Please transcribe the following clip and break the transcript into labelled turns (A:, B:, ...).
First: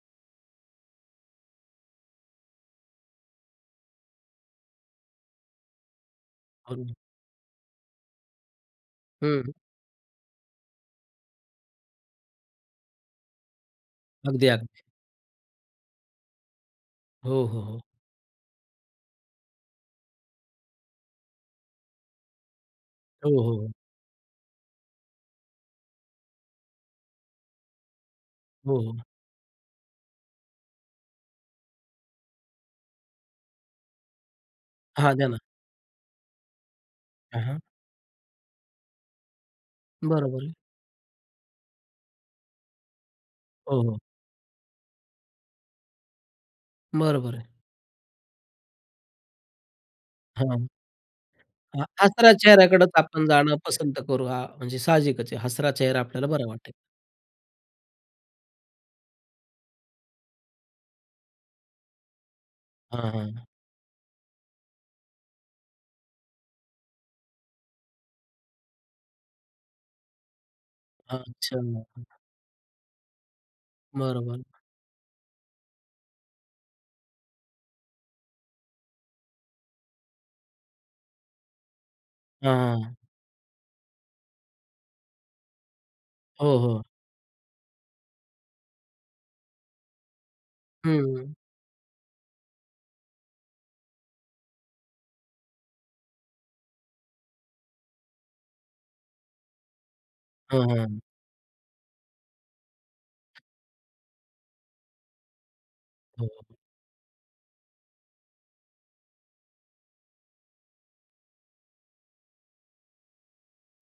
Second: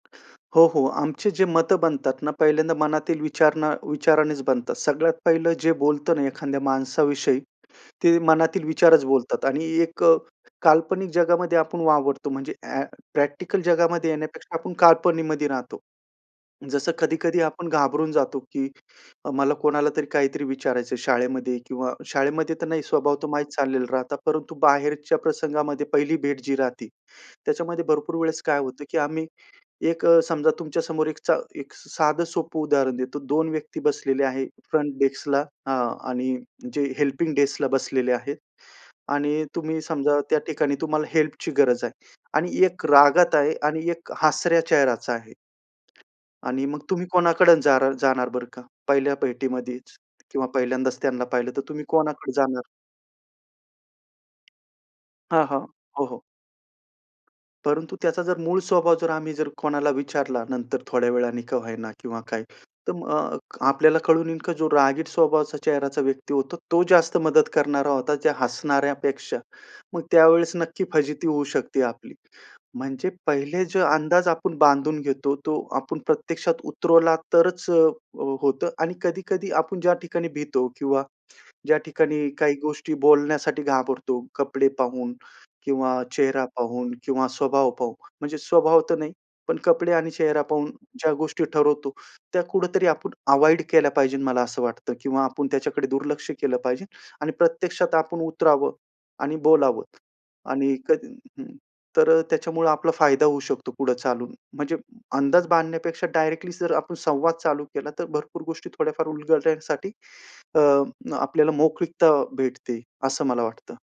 A: हो, हो. आमचे जे मतं बनतात ना पहिल्यांदा मनातील विचार ना विचारानेच बनतात. सगळ्यात पहिलं जे बोलतो ना एखाद्या
B: [unintelligible]
A: माणसाविषयी, ते मनातील विचारच बोलतात.
B: हं.
A: आणि एक अ, काल्पनिक जगामध्ये आपण वावरतो. म्हणजे अ‍ॅ प्रॅक्टिकल जगामध्ये येण्यापेक्षा आपण
B: अगदी-अगदी.
A: कल्पनेमध्ये राहतो. जसं कधी-कधी
B: हो, हो,
A: आपण
B: हो.
A: घाबरून जातो, की अ, मला कोणाला तरी काहीतरी विचारायचंय शाळेमध्ये किंवा शाळेमध्ये तर नाही. स्वभाव तो
B: हो,
A: माहीत
B: हो, हो.
A: झालेला राहता. परंतु, बाहेरच्या प्रसंगामध्ये पहिली भेट जी राहते, त्याच्यामध्ये भरपूर वेळेस काय
B: हो,
A: होतं, की
B: हो.
A: आम्ही एक अ, समजा तुमच्या समोर एकचा एक साधं सोपं उदाहरण देतो. 2 व्यक्ती बसलेले आहेत. फ्रंट
B: हां, द्या ना.
A: डेस्कला अ, आणि जे हेल्पिंग
B: हां, हां.
A: डेस्कला बसलेले आहेत आणि तुम्ही समजा त्या
B: बरोबर आहे.
A: ठिकाणी तुम्हाला हेल्पची गरज आहे. आणि एक रागात आहे
B: हो,
A: आणि
B: हो.
A: एक हसऱ्या चेहराचा आहे. आणि मग तुम्ही
B: बरोबर आहे.
A: कोणाकडं जारा जाणार बरं का पहिल्या भेटीमध्येच? किंवा
B: हां,
A: पहिल्यांदाच त्यांना पाहिलं, तर तुम्ही
B: हं
A: कोणाकडे
B: हसऱ्या
A: जाणार?
B: चेहऱ्याकडेच आपण जाणं पसंत करू. हां, म्हणजे साहजिकच आहे,
A: हां, हां.
B: हसरा चेहरा
A: हो, हो.
B: आपल्याला बरं वाटेल.
A: परंतु, त्याचा जर मूळ स्वभाव जर आम्ही जर कोणाला विचारला नंतर थोड्या वेळाने का होईना किंवा काय. तर
B: हां,
A: मग
B: हां.
A: आपल्याला कळून येईन, की जो रागीट स्वभावाचा चेहऱ्याचा व्यक्ती होतो, तो जास्त मदत करणारा होता त्या हसणाऱ्यापेक्षा. मग त्यावेळेस नक्की फजिती होऊ
B: अच्छा.
A: शकते आपली. म्हणजे पहिले जो अंदाज
B: बरोबर.
A: आपण बांधून घेतो, तो आपण प्रत्यक्षात उतरवला तरच अ, अ, होतं. आणि कधी-कधी आपण ज्या ठिकाणी भीतो किंवा ज्या ठिकाणी काही
B: हां,
A: गोष्टी
B: हां.
A: बोलण्यासाठी घाबरतो कपडे पाहून किंवा चेहरा
B: हो, हो.
A: पाहून किंवा स्वभाव पाहून, म्हणजे स्वभाव तर नाही, पण कपडे आणि चेहरा पाहून ज्या
B: हं.
A: गोष्टी ठरवतो, त्या कुठेतरी आपण अव्हॉइड केल्या पाहिजे मला असं वाटतं किंवा आपण त्याच्याकडे दुर्लक्ष केलं पाहिजे आणि प्रत्यक्षात आपण उतरावं आणि बोलावं.
B: हां,
A: आणि
B: हां.
A: कधी हं तर अ, त्याच्यामुळे आपला फायदा होऊ शकतो पुढे चालून. म्हणजे अंदाज बांधण्यापेक्षा डायरेक्टली
B: हं.
A: जर आपण संवाद चालू केला, तर भरपूर गोष्टी थोड्याफार उलगडण्यासाठी, अ, आपल्याला मोकळीकता भेटते असं मला वाटतं.